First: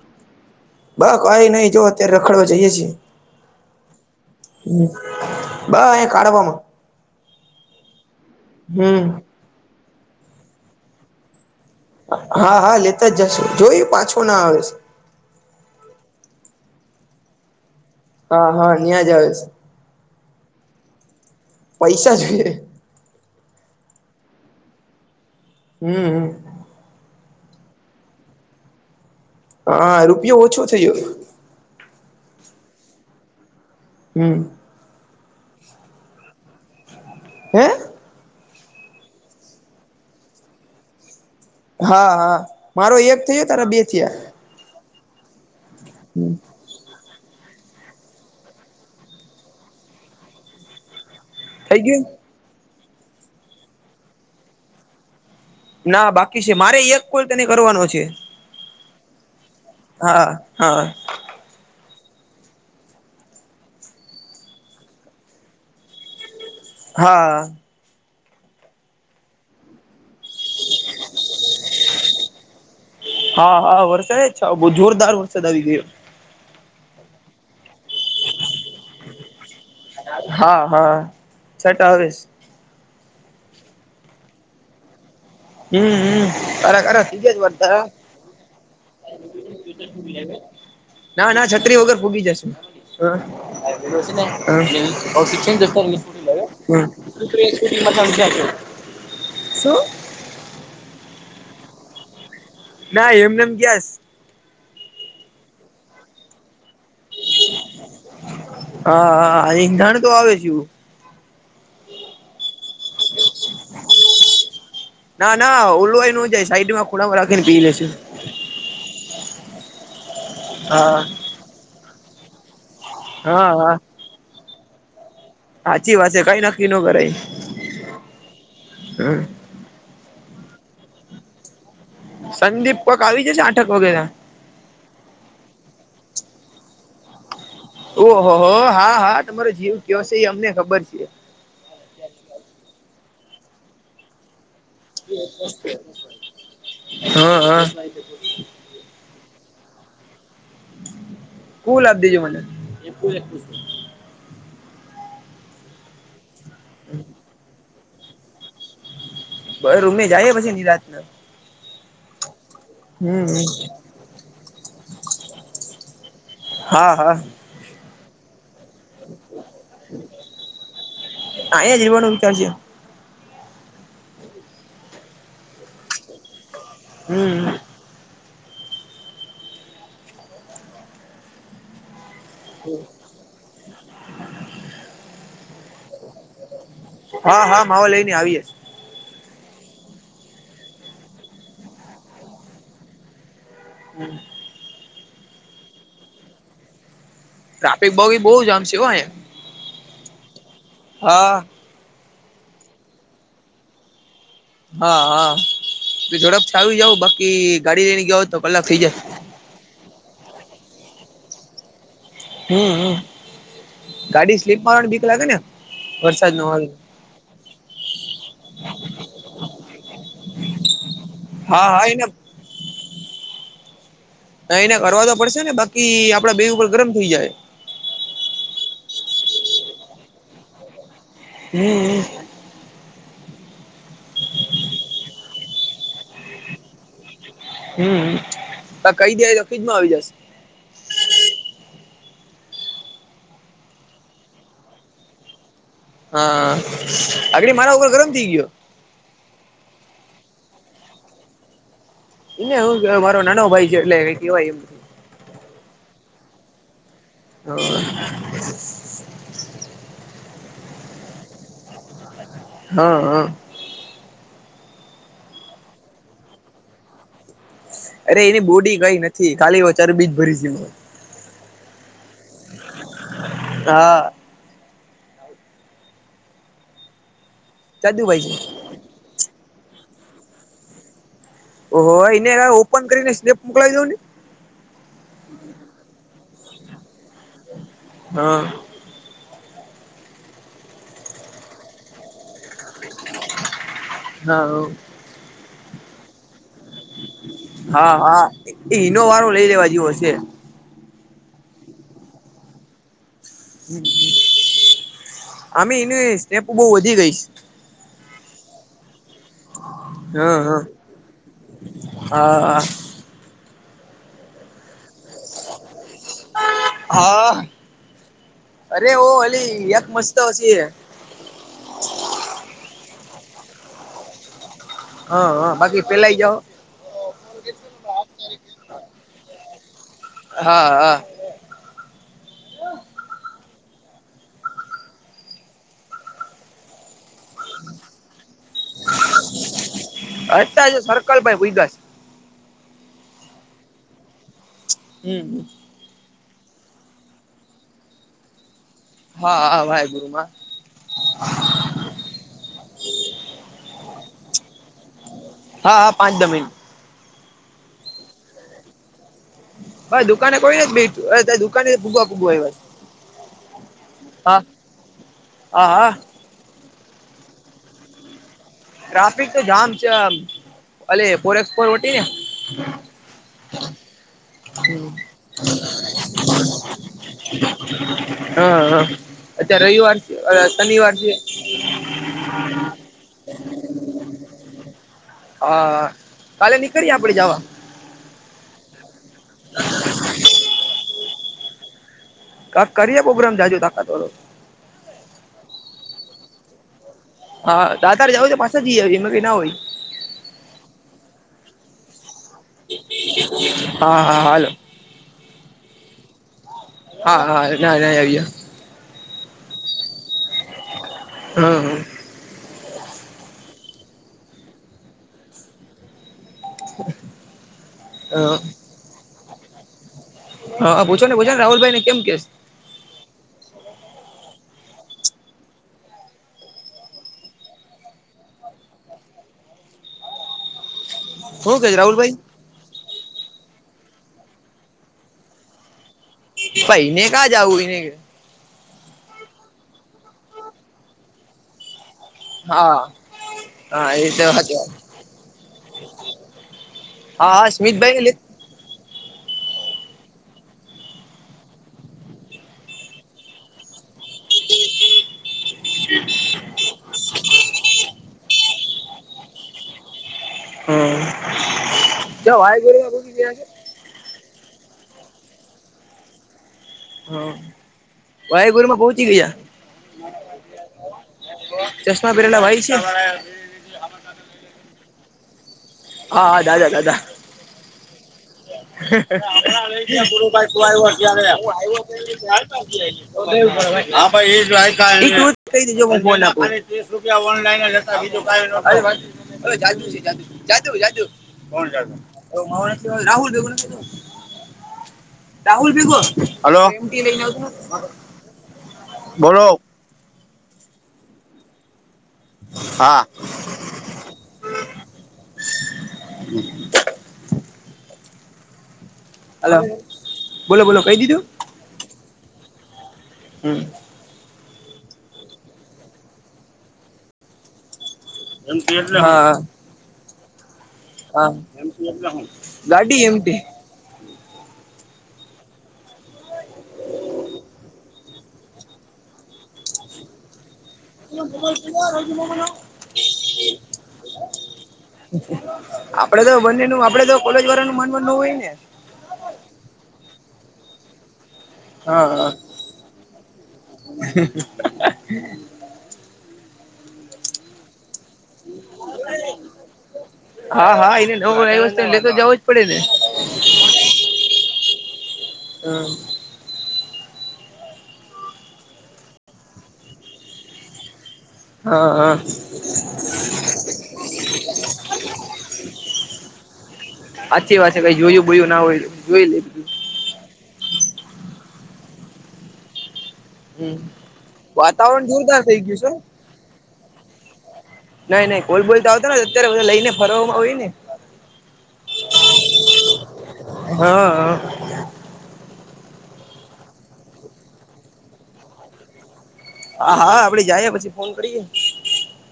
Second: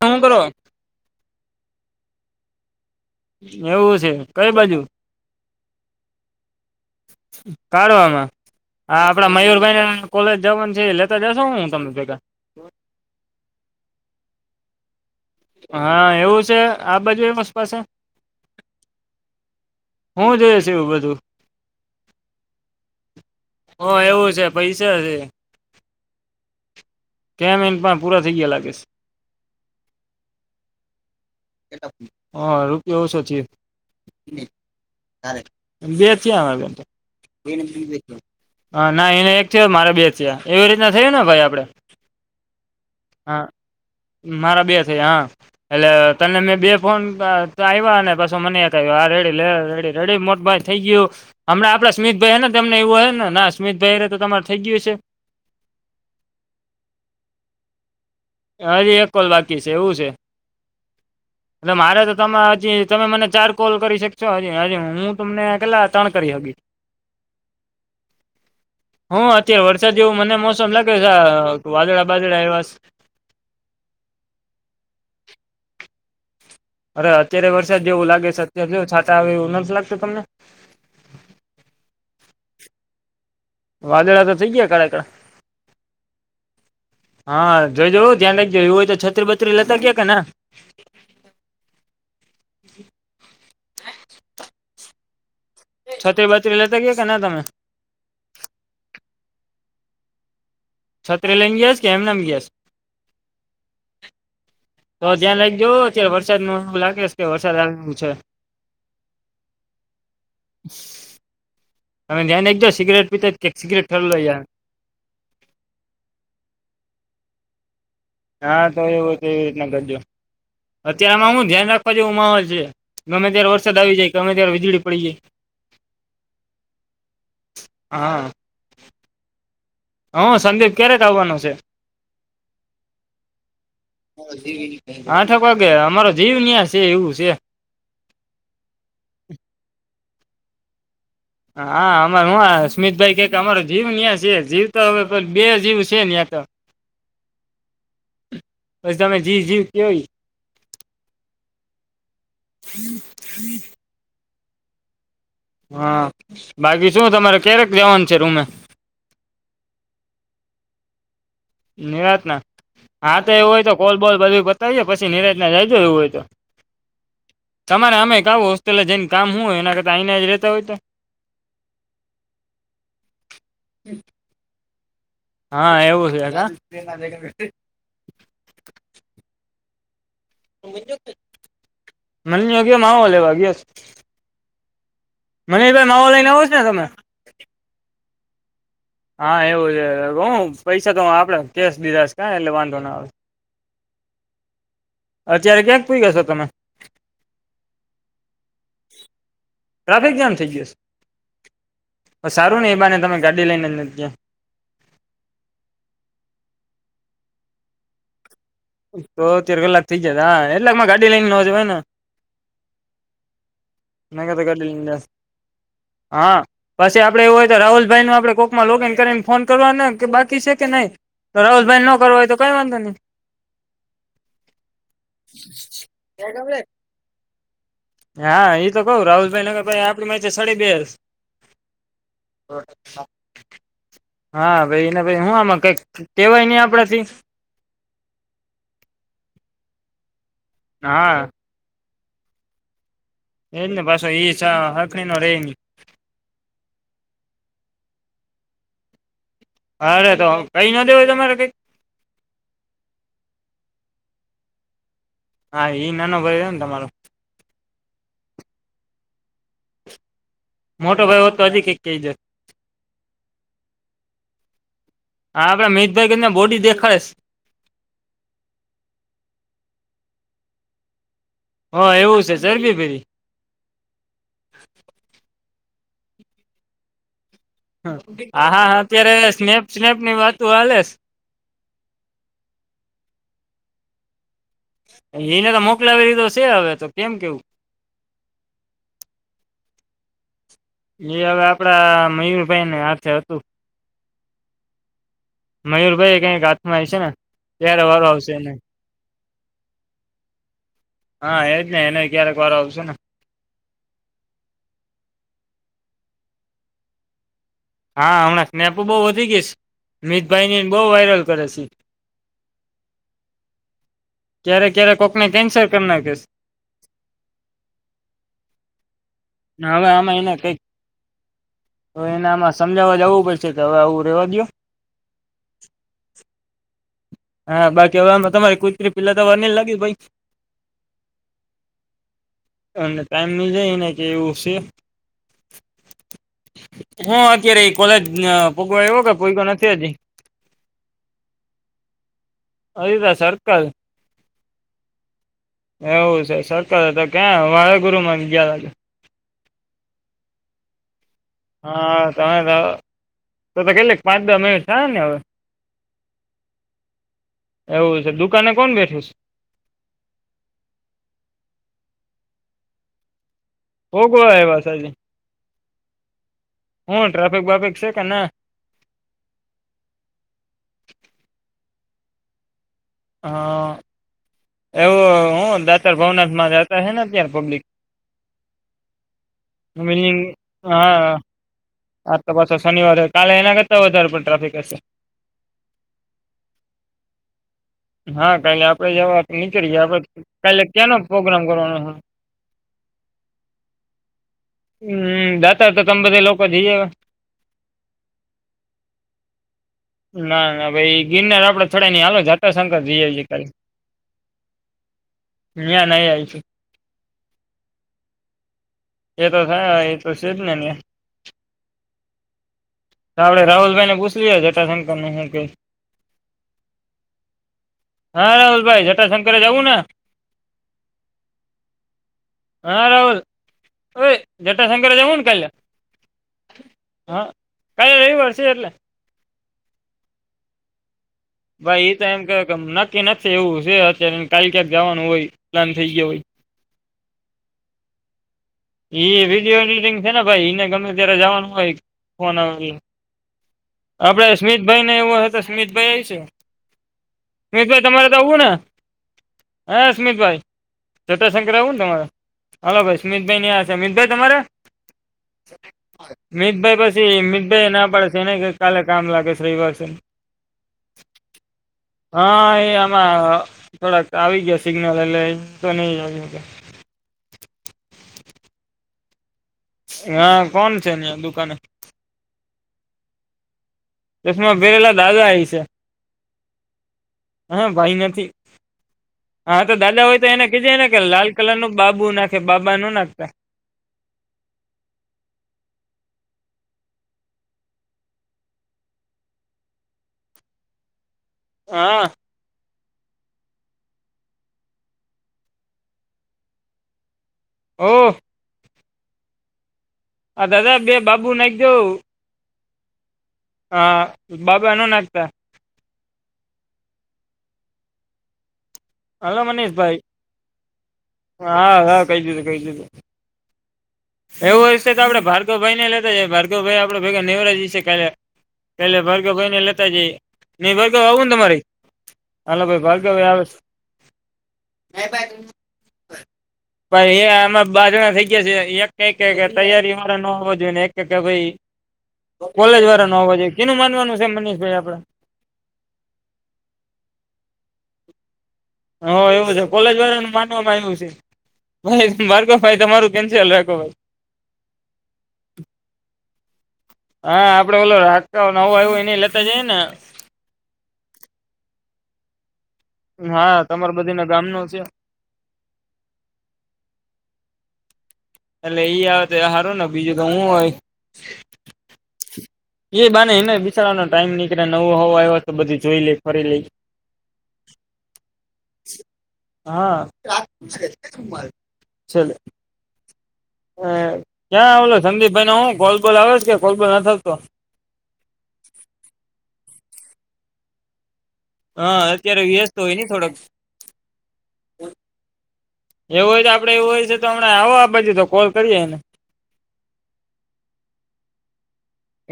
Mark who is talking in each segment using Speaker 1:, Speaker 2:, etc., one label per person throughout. Speaker 1: હામ કરો.
Speaker 2: બ કઈ નહી જો અત્યારે રખડવા જઈએે છીએ.
Speaker 1: એવું છે કઈ બાજુ?
Speaker 2: બ એ કાઢવામાં.
Speaker 1: કાઢવામાં, હ
Speaker 2: હમ
Speaker 1: આપડા મયુરભાઈને કોલેજ જવાનું છે લેતા જશો હું તમને? ભેગા
Speaker 2: હા હા લેતા જ જશ જોયું પાછો ના આવે.
Speaker 1: હા એવું છે આ બાજુ એ વસ પાસે.
Speaker 2: હા હા ન્યા જાવશ.
Speaker 1: હું જોઈ છ એવું બધું?
Speaker 2: પૈસા જોઈએે.
Speaker 1: હ એવું છે પૈસા છે.
Speaker 2: હમ.
Speaker 1: ક મિન્ટટમાં પૂરા થઈ ગયા લાગીશ.
Speaker 2: હા રૂપિયો ઓછો થયો.
Speaker 1: હા રૂપયો ઓસો છે.
Speaker 2: હમ
Speaker 1: બે થિયા.
Speaker 2: હે
Speaker 1: હા ના એને એક થયો મારે બે થયા એવી રીતના થઈય ને ભાઈ આપડે?
Speaker 2: હા હા મારો એક
Speaker 1: હા
Speaker 2: થયો તારા બે થયા.
Speaker 1: મારા બે થયા હા એટલે તને મેં બે ફોન આવ્યા ને પછો મને ક્યું હા રેડી લે રેડી રેડી મોટભાઈ થઈ ગયું.
Speaker 2: થઈ
Speaker 1: હમણાં
Speaker 2: ગયું
Speaker 1: સ્મિતભાઈ હ ને તેમને એવું હ ને ના સ્મિતભાઈને તો તમાર થઈ ગયું હ છે.
Speaker 2: ના બાકી છે મારે એક કોલ તેને કરવાનો છે.
Speaker 1: હાજ એક કોલ બાકી છે એવું છે.
Speaker 2: હા હા
Speaker 1: એટલે મારે તો તમે હજી તમે મને ચાર કોલ કરી શકશો હજી હ હું તમને કેટલા ત્રણ કરી શકીશ.
Speaker 2: હા.
Speaker 1: [inaudible] હું અત્યારે વરસાદ એવું મને મોસમ લાગે વાદળા બાદળા એવા.
Speaker 2: હા હા વરસાદે જ છ બહુ જોરદાર વરસાદ આવી ગયો.
Speaker 1: અરે અત્યારે વરસાદ જેવું લાગે છે અત્યારે જો છાતા આવે એવું નથી લાગ
Speaker 2: હા હા છટા હવે.
Speaker 1: વાદળા તો થઇ ગયા કડાકડા.
Speaker 2: હમ હમ અરે અરે સીધે જ
Speaker 1: હા
Speaker 2: વર્તા
Speaker 1: જોઈ જ ધ્યાન રાખી જા એવ હોય તો છત્રી બત્રી લેતા ગયા કે ના?
Speaker 2: ના ના છત્રી વગર ફૂગી જશે.
Speaker 1: છત્રી બત્રી લેતા ગયા કે ના તમે
Speaker 2: એ શટ શ સ [unintelligible]
Speaker 1: સતત્ર લઈન ગયાસ કે એમ નામ ગયાસ?
Speaker 2: ના એમને એમ ગ્યાસ?
Speaker 1: તો ધ્યાં લઈ જવો અત્યારે વરસાદ નું એવું લાગે છે કે વરસાદ આવે એ છે.
Speaker 2: હા હા એંધણ તો આવે છે.
Speaker 1: અનેમે ધ્યાનને એક જો સિગરેટ પીતે એક સિગરેટ ઠરલો.
Speaker 2: ના ના ઓલવાય ન જાય સાઈ માં ખોલામાં રાખીને પી લે છે.
Speaker 1: હા તો એવું તો એવી રીતના કરજો,
Speaker 2: હા
Speaker 1: અત્યારે આમાં હું ધ્યાન રાખવા જેવું માહોલ છે. ગમે
Speaker 2: હા
Speaker 1: ત્યારે
Speaker 2: હા
Speaker 1: વરસાદ આવી જાય ગમે ત્યારે વીજળી પડી જાય.
Speaker 2: સાચી વાત છે કઈ નક્કી ન કરાય હમ.
Speaker 1: હ સંદીપ ક્યારેક આવવાનો છે?
Speaker 2: સંદીપ કોક આવી જ છે આઠક વગે.
Speaker 1: આઠક વાગે અમારો જીવન્યા છે એવું છે.
Speaker 2: ઓહ હો હા હા તમારો જીવ કયો છે એ અમને ખબર છે.
Speaker 1: હા અમાર હું સુમિતભાઈ કક અમારો જીવ ન્યાં છે જીવ. તો હવે બે જીવ છે ન્યા તો
Speaker 2: હા હા.
Speaker 1: બછી તમે જીવ જીવ કેય.
Speaker 2: કુલદ દીજું મનેલ.
Speaker 1: હા બાકી શું તમારે ક્યારેક જવાનું છે રૂમે?
Speaker 2: બ ઉમે જઈ પછી ની રાતના.
Speaker 1: નિરાતના, હા તો
Speaker 2: હમ
Speaker 1: એવું હોય તો કોલ બોલ બધું બતાવીએે પછી નિરાતના જાયજો એવું હોય તો.
Speaker 2: હા હા.
Speaker 1: તમારે અમે [unintelligible] પેલા જઈને કામ હું હોય એના કરતા આને જ રેતા હોય તો?
Speaker 2: અહીંયા જ રહેવાનું વિચાર છે
Speaker 1: હમ. હા એવું છે.
Speaker 2: હમ
Speaker 1: મન ન ગ માવો લેવા ગીયો. મનીષભાઈ માવો લઈને આવો છ ને તમે?
Speaker 2: હા હા માવો લઈને આવીએ.
Speaker 1: હા એવું છે હું પૈસા તો હ આપણે કેશ દીધાશ કા એટલે વાંધો ના આવશે.
Speaker 2: હમ.
Speaker 1: અત્યારે ક્યાંક [unintelligible] તમે?
Speaker 2: ટ્રાફિક બહી બહુ જામ છે એય.
Speaker 1: ટ્રાફિક જામ થઈ ગયું?
Speaker 2: હા.
Speaker 1: હ સારું નહીં એ બાને તમે ગાડી લઈને જ નથી ગિયા.
Speaker 2: હા હા ઝડપથી આવી જાવ બાકી ગાડી લઈને ગઓ તો કલાક થઇ જાય.
Speaker 1: તો તેર કલાક થઈ જતા હા એટલાક માં ગાડી લઈને નોજયને.
Speaker 2: હમ
Speaker 1: મેં
Speaker 2: ગાડી
Speaker 1: કીધું
Speaker 2: સ્લીપ
Speaker 1: લઈને
Speaker 2: માને
Speaker 1: જાત.
Speaker 2: ભીક લાગે ને વરસાદ
Speaker 1: હા
Speaker 2: નો.
Speaker 1: પછી આપડે એવું હોય તો રાહુલભાઈ ન આપડ કોકમાં લોગિન કરીને ફોન કરવા ને કે બાકી છે કે નહી? તો
Speaker 2: હા
Speaker 1: રાહુલભાઈ
Speaker 2: હા
Speaker 1: નો
Speaker 2: એને
Speaker 1: કરવા હોય તો કઈ વાંધો નહી.
Speaker 2: એને કરવા તો પડશે ને બાકી આપડા બેગ ઉપર ગરમ થઈ જાય.
Speaker 1: હા એ તો કઉું રાહુલભાઈ ને ભાઈ આપડી ચ સડી બેસ.
Speaker 2: હમ.
Speaker 1: હા ભાઈ એને ભાઈ હું આમાં કઈક કેવાય નહ આપડા થી.
Speaker 2: હમ કઈ જ તો ફ્રીજમાં આવી જશે.
Speaker 1: હા. એજ ને પાછો ઈ હખણી ન રે ની.
Speaker 2: હા આગડી મારા ઉપર ગરમ થઈ ગયો.
Speaker 1: અરે તો કઈ ના દે હોય તમારે કઈ?
Speaker 2: એને હું મારો નાનો ભાઈ છે એટલે કેવાય એ.
Speaker 1: હા એ ન બર તમારો.
Speaker 2: હ.
Speaker 1: મોટો ભાઈ હોત તો આજી કઈ કેડેત.
Speaker 2: હા હા.
Speaker 1: હા આપડે મિતભાઈ કરી ને બોડી દેખાશ.
Speaker 2: અરે એની બોડી કઈ નથી કાલી વચારું બીજ ભરી છે.
Speaker 1: હ એવું છે ચરબી ફેરી.
Speaker 2: હા.
Speaker 1: [unintelligible]
Speaker 2: જાદુભાઈ
Speaker 1: હા હા
Speaker 2: છે
Speaker 1: હા અત્યારે સ્નેપ સ્નેપ ની વાતો હાલે.
Speaker 2: ઓ એને હવે ઓપન કરીને સ્લેપ મોકલાલી દઉ ને.
Speaker 1: એને તો મોકલાવી લીધો છે હવે તો કેમ કેવું.
Speaker 2: હા.
Speaker 1: એ હવે આપડા મયુરભાઈ ને હાથે હતું.
Speaker 2: હા.
Speaker 1: મયુરભાઈ કઈ હાથમાં આ છે ને ત્યારે
Speaker 2: હા
Speaker 1: વારો
Speaker 2: હા
Speaker 1: આવશે એને.
Speaker 2: એ હિનો વારો લઈ લેવા જેવો હશે.
Speaker 1: હા એજ ને એને ક્યારેક વાર આવશે ને.
Speaker 2: આમે એનું સેપ બહ વધી ગઈશ.
Speaker 1: હા હમણાં સ્નેપો બહુ વધી ગઈ છે
Speaker 2: છે હા હા
Speaker 1: મીિતભાઈની બહુ વાયરલ કરે છે.
Speaker 2: હા.
Speaker 1: ક્યારે ક્યારે કોકને કેન્સર કરી નાખે છે
Speaker 2: હા અરે ઓ અલી
Speaker 1: ને
Speaker 2: યક
Speaker 1: હવે
Speaker 2: મસ્ત
Speaker 1: આમાં એને કઈક
Speaker 2: હછી
Speaker 1: હવે એને આમાં સમજાવવા જવું પડશે કે હવે આવું રેવા દયો?
Speaker 2: હા હા બાકી પેલા જાઓ
Speaker 1: હા બાકી હ તમારી કુતરી પેલા [unintelligible]
Speaker 2: હા હા.
Speaker 1: અને ટાઈમ મી જાયને કે એવું છે. હા અત્યારે કોલેજ ભગવા આવ્યો કે કોઈ નથી હજી
Speaker 2: અત સરકલ પાહે પુયઞા છે.
Speaker 1: અરા સર્કલ
Speaker 2: હમ.
Speaker 1: એવું છે સરક તો ક્યાં વાળગુરુ માં ગયા
Speaker 2: હા હા ભાઈ ગુરુમાં
Speaker 1: હા તમે તો તો કેટલી પાંચ દઅ મિનિટ થહે ને હવે
Speaker 2: હા હા પાંચ દસ મીનીટ
Speaker 1: એવું છે દુકાને કોણ બેઠું છે.
Speaker 2: હવે દુકાને કોઈ ર જ બેઠું દુકાને જ ભૂગવા ભૂગવા-
Speaker 1: ઓ ગો
Speaker 2: હા.
Speaker 1: એવા સા
Speaker 2: હા હા
Speaker 1: હું ટ્રાફિક બાફિક છે કે ના
Speaker 2: ટ્રાફિક તો જામ છે અ ફોરક્સ ફોર વટી ને
Speaker 1: હા.
Speaker 2: હ
Speaker 1: એવું હું દાતાર ભવનાથમાં જતા છે ને અત્યારે પબ્લિક
Speaker 2: હા હા. અચ્છા રવિવાર છે
Speaker 1: બિલ્ડિંગ
Speaker 2: શનિવાર છે.
Speaker 1: હા તો પાછો શનિવારે કાલે એના કરતા વધારે પણ ટ્રાફિક હશે.
Speaker 2: હા કાલે નીકળીએ આપણેે જવા
Speaker 1: હા કાલે આપડે જવા તો નીચળીએ આપડ કાલે ક્યાંનો પ્રોગ્રામ કરવાનો છે.
Speaker 2: ક કરીએ પ્રોગ્રામ જાજો તાકાતળો.
Speaker 1: હમ દાતા તો તમે બધા લોકો જઈએ
Speaker 2: હા તા તાર જાવું તો પાસે જઈ એમાં કઈ ના હોય
Speaker 1: ના ના ભાઈ ગિરનાર આપડે છોડા ની હાલો શંકર જી આવી છે કાલે
Speaker 2: હા હા હાલો
Speaker 1: ના્યા ન આવીશ
Speaker 2: હા હા ના ના આવ્યા.
Speaker 1: એ તો થાય એ તો છેજ ને
Speaker 2: હા હા
Speaker 1: આપણે રાહુલભાઈ ને પૂછલી જટાશંકર નું શું કઈ હા રાહુલભાઈ જટાશંકરે જવું ને
Speaker 2: હા પૂછો ને ને રાહલભાઈ ને કેમ કેસ
Speaker 1: હા રહુલ હવે જટાશંકરે જવું ને કાલે હા કાલે રવ વર્ષ એટલે
Speaker 2: હું કે
Speaker 1: ભાઈ એ તો
Speaker 2: રાહુલભાઈ
Speaker 1: એમ ક કે નક્કી નથી એવું છે અત્યારે કાલે ક્યાંક જવાનું હોય પ્લાન થઈ ગયા હો
Speaker 2: ભાઈને કા જાવું ને
Speaker 1: એ વિડીયો એડિટિંગ છે ને ભાઈ એને ગમે ત્યારે જવાનું હોય ફોન આવે
Speaker 2: હા હા એ તો
Speaker 1: આપડે
Speaker 2: સાચી વાત
Speaker 1: સ્મિતભાઈ ને એવો હ તો સ્મિતભાઈ આવી છે.
Speaker 2: હા હા
Speaker 1: સ્મિતભાઈ તમારે
Speaker 2: લે
Speaker 1: તો આવું ને? હા સમિતભાઈ ચટાશંકર આવું ને તમારે હલો ભાઈ સ્મિતભાઈ યા છે અમિતભાઈ તમારે મભાઈ પી મી ના પડે છે એને કાલે કામ લાગે છે રવિવાસે
Speaker 2: હમ જો
Speaker 1: હા એ
Speaker 2: વાાઈગુર બા બુ બી જ છે.
Speaker 1: આમાં થોડાક આવી ગયા સિગ્નલ એટલે તો નહી આવીયા
Speaker 2: હા વાહેગુરુ માં પહચી ગયાયા
Speaker 1: હા કોણ છે હં દુકાને
Speaker 2: ચશ્મા પરેલા ભાઈ છે?
Speaker 1: ચશ્મા પેરેલા દાદા આવી છે.
Speaker 2: હા દાદા દાદા
Speaker 1: હા ભાઈ નથી.
Speaker 2: [inaudible] [inaudible] હવે
Speaker 1: હા તો દાદા હોય તો એને કીજે ને કે લાલ કલર નું બાબુ નાખે બાબા નો નાખતા
Speaker 2: જાદુ છે જાદુ છે જાદુ જાદુ કોણ જાદુ
Speaker 1: હા
Speaker 2: [inaudible]
Speaker 1: ઓહ
Speaker 2: [inaudible] બોલો.
Speaker 1: હા દાદા બે બાબુ નાખો.
Speaker 2: હા.
Speaker 1: હા બાબા અનો નાખતા
Speaker 2: [inaudible]
Speaker 1: હલો મનીષ ભાઈ
Speaker 2: બોલો બોલો કહી દીધું?
Speaker 1: હા હા કઈ દીધું કઈ દીધું.
Speaker 2: હમ
Speaker 1: એવું રસ્તે તો આપણે ભાર્ગવ ભાઈ ને લેતા જએ ભાર્ગવ ભાઈ આપડે ભેગા નેવરાજી છે ખાલે.
Speaker 2: એમટી
Speaker 1: પેલે
Speaker 2: એટલે
Speaker 1: ભાર્ગવ
Speaker 2: હા
Speaker 1: ભાઈને લેતા જઈ. નહી વાગ આવું
Speaker 2: હા
Speaker 1: ને તમારી હાલ ભાઈ
Speaker 2: ગાડી
Speaker 1: ભાર્ગવ
Speaker 2: એમટી
Speaker 1: આવે [inaudible] [inaudible] કે કે ભાઈ કોલેજ વાળા ન હોવા જોઈએ કેનું માનવાનું છે મનીષભાઈ આપડે.
Speaker 2: આપડે તો બંને ન આપડે તો કોલેજ વાળા ન મન નવું હોય ને.
Speaker 1: હ એવું છે કોલેજ વાળા નું માનવામાં આવું છે. ભાઈ
Speaker 2: હા
Speaker 1: બાળકો ભાઈ તમારું કેન્સલ રાખો ભાઈ.
Speaker 2: [inaudible]
Speaker 1: હા આપડે બોલો રાખતા નવું આવું એને લેતા જઈએ ને.
Speaker 2: હા હા એને વસ્તે તો જવું જ પડે ને.
Speaker 1: હા તમારા બધી ના ગામ ન છે.
Speaker 2: હા.
Speaker 1: એટલે ઈ આવે ત હારો ને બીજું તો હું હોય.
Speaker 2: હા હા
Speaker 1: એ બાને એને વિચારવાનો ટાઈમ નીકળે નવું હોવ આવ તો બધું જોઈ લે. [inaudible]
Speaker 2: સાચી વાત છે કઈ જોયું બોલું ના હોય જોઈ લે.
Speaker 1: [unintelligible]
Speaker 2: હમ
Speaker 1: ક્યાં ઓલો
Speaker 2: વાતાવરણ જોરદાર
Speaker 1: સંદીપભાઈ
Speaker 2: થઇ
Speaker 1: નો હું
Speaker 2: ગયું છે.
Speaker 1: કોલબોલ આવે છે કે કોલબોલ ન થતો
Speaker 2: નઈ નઈ કોઈ બોલતા આવતાને અત્યારે બધા લઈ ને ફરવવામાં હોય ને.
Speaker 1: હા અત્યારે વ્યસ્ત હોય ને થોડક.
Speaker 2: હા હા
Speaker 1: એવું હોય તો આપડે એવું હોય છે તો હમણાં આવો આ બાજુ તો કોલ કરીએેને.
Speaker 2: હા હા આપડે જઈએ પછી ફોન કરીએ.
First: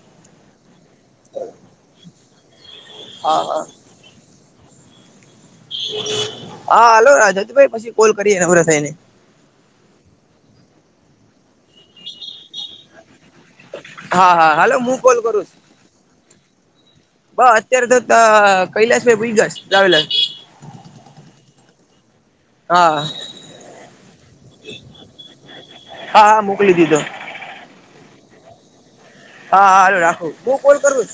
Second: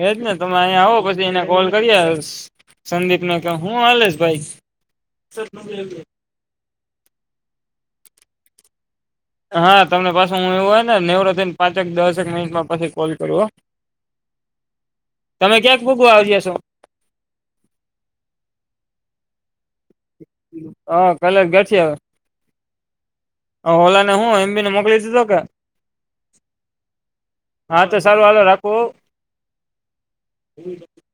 Speaker 1: એજ ને તમે અહીંયા આવો પછી એને કોલ કરી સંદીપને
Speaker 2: હા
Speaker 1: કે
Speaker 2: હા
Speaker 1: હું હલેશ ભાઈ. [inaudible]
Speaker 2: હા હલો રાજતભાઈ પછી કોલ કરીએ નવરા થઈ ને
Speaker 1: હા તમને પાછસે હું એવું હોય ને [unintelligible] ને પાંચક દસક મિનિટમાં પછી કોલ કરવો
Speaker 2: હા હા હાલો હું કોલ કરુ
Speaker 1: [unintelligible]
Speaker 2: બ અત્યારે તો કૈલાસભાઈ [unintelligible]
Speaker 1: [unintelligible]
Speaker 2: હા
Speaker 1: ઓલા ને હું એમ બીને મોકલી દીધ કે?
Speaker 2: હા હા મોકલી દીધો.
Speaker 1: હા તો સારું હાલ રાખવો.
Speaker 2: હા હાલલો રાખો બું કોલ કરું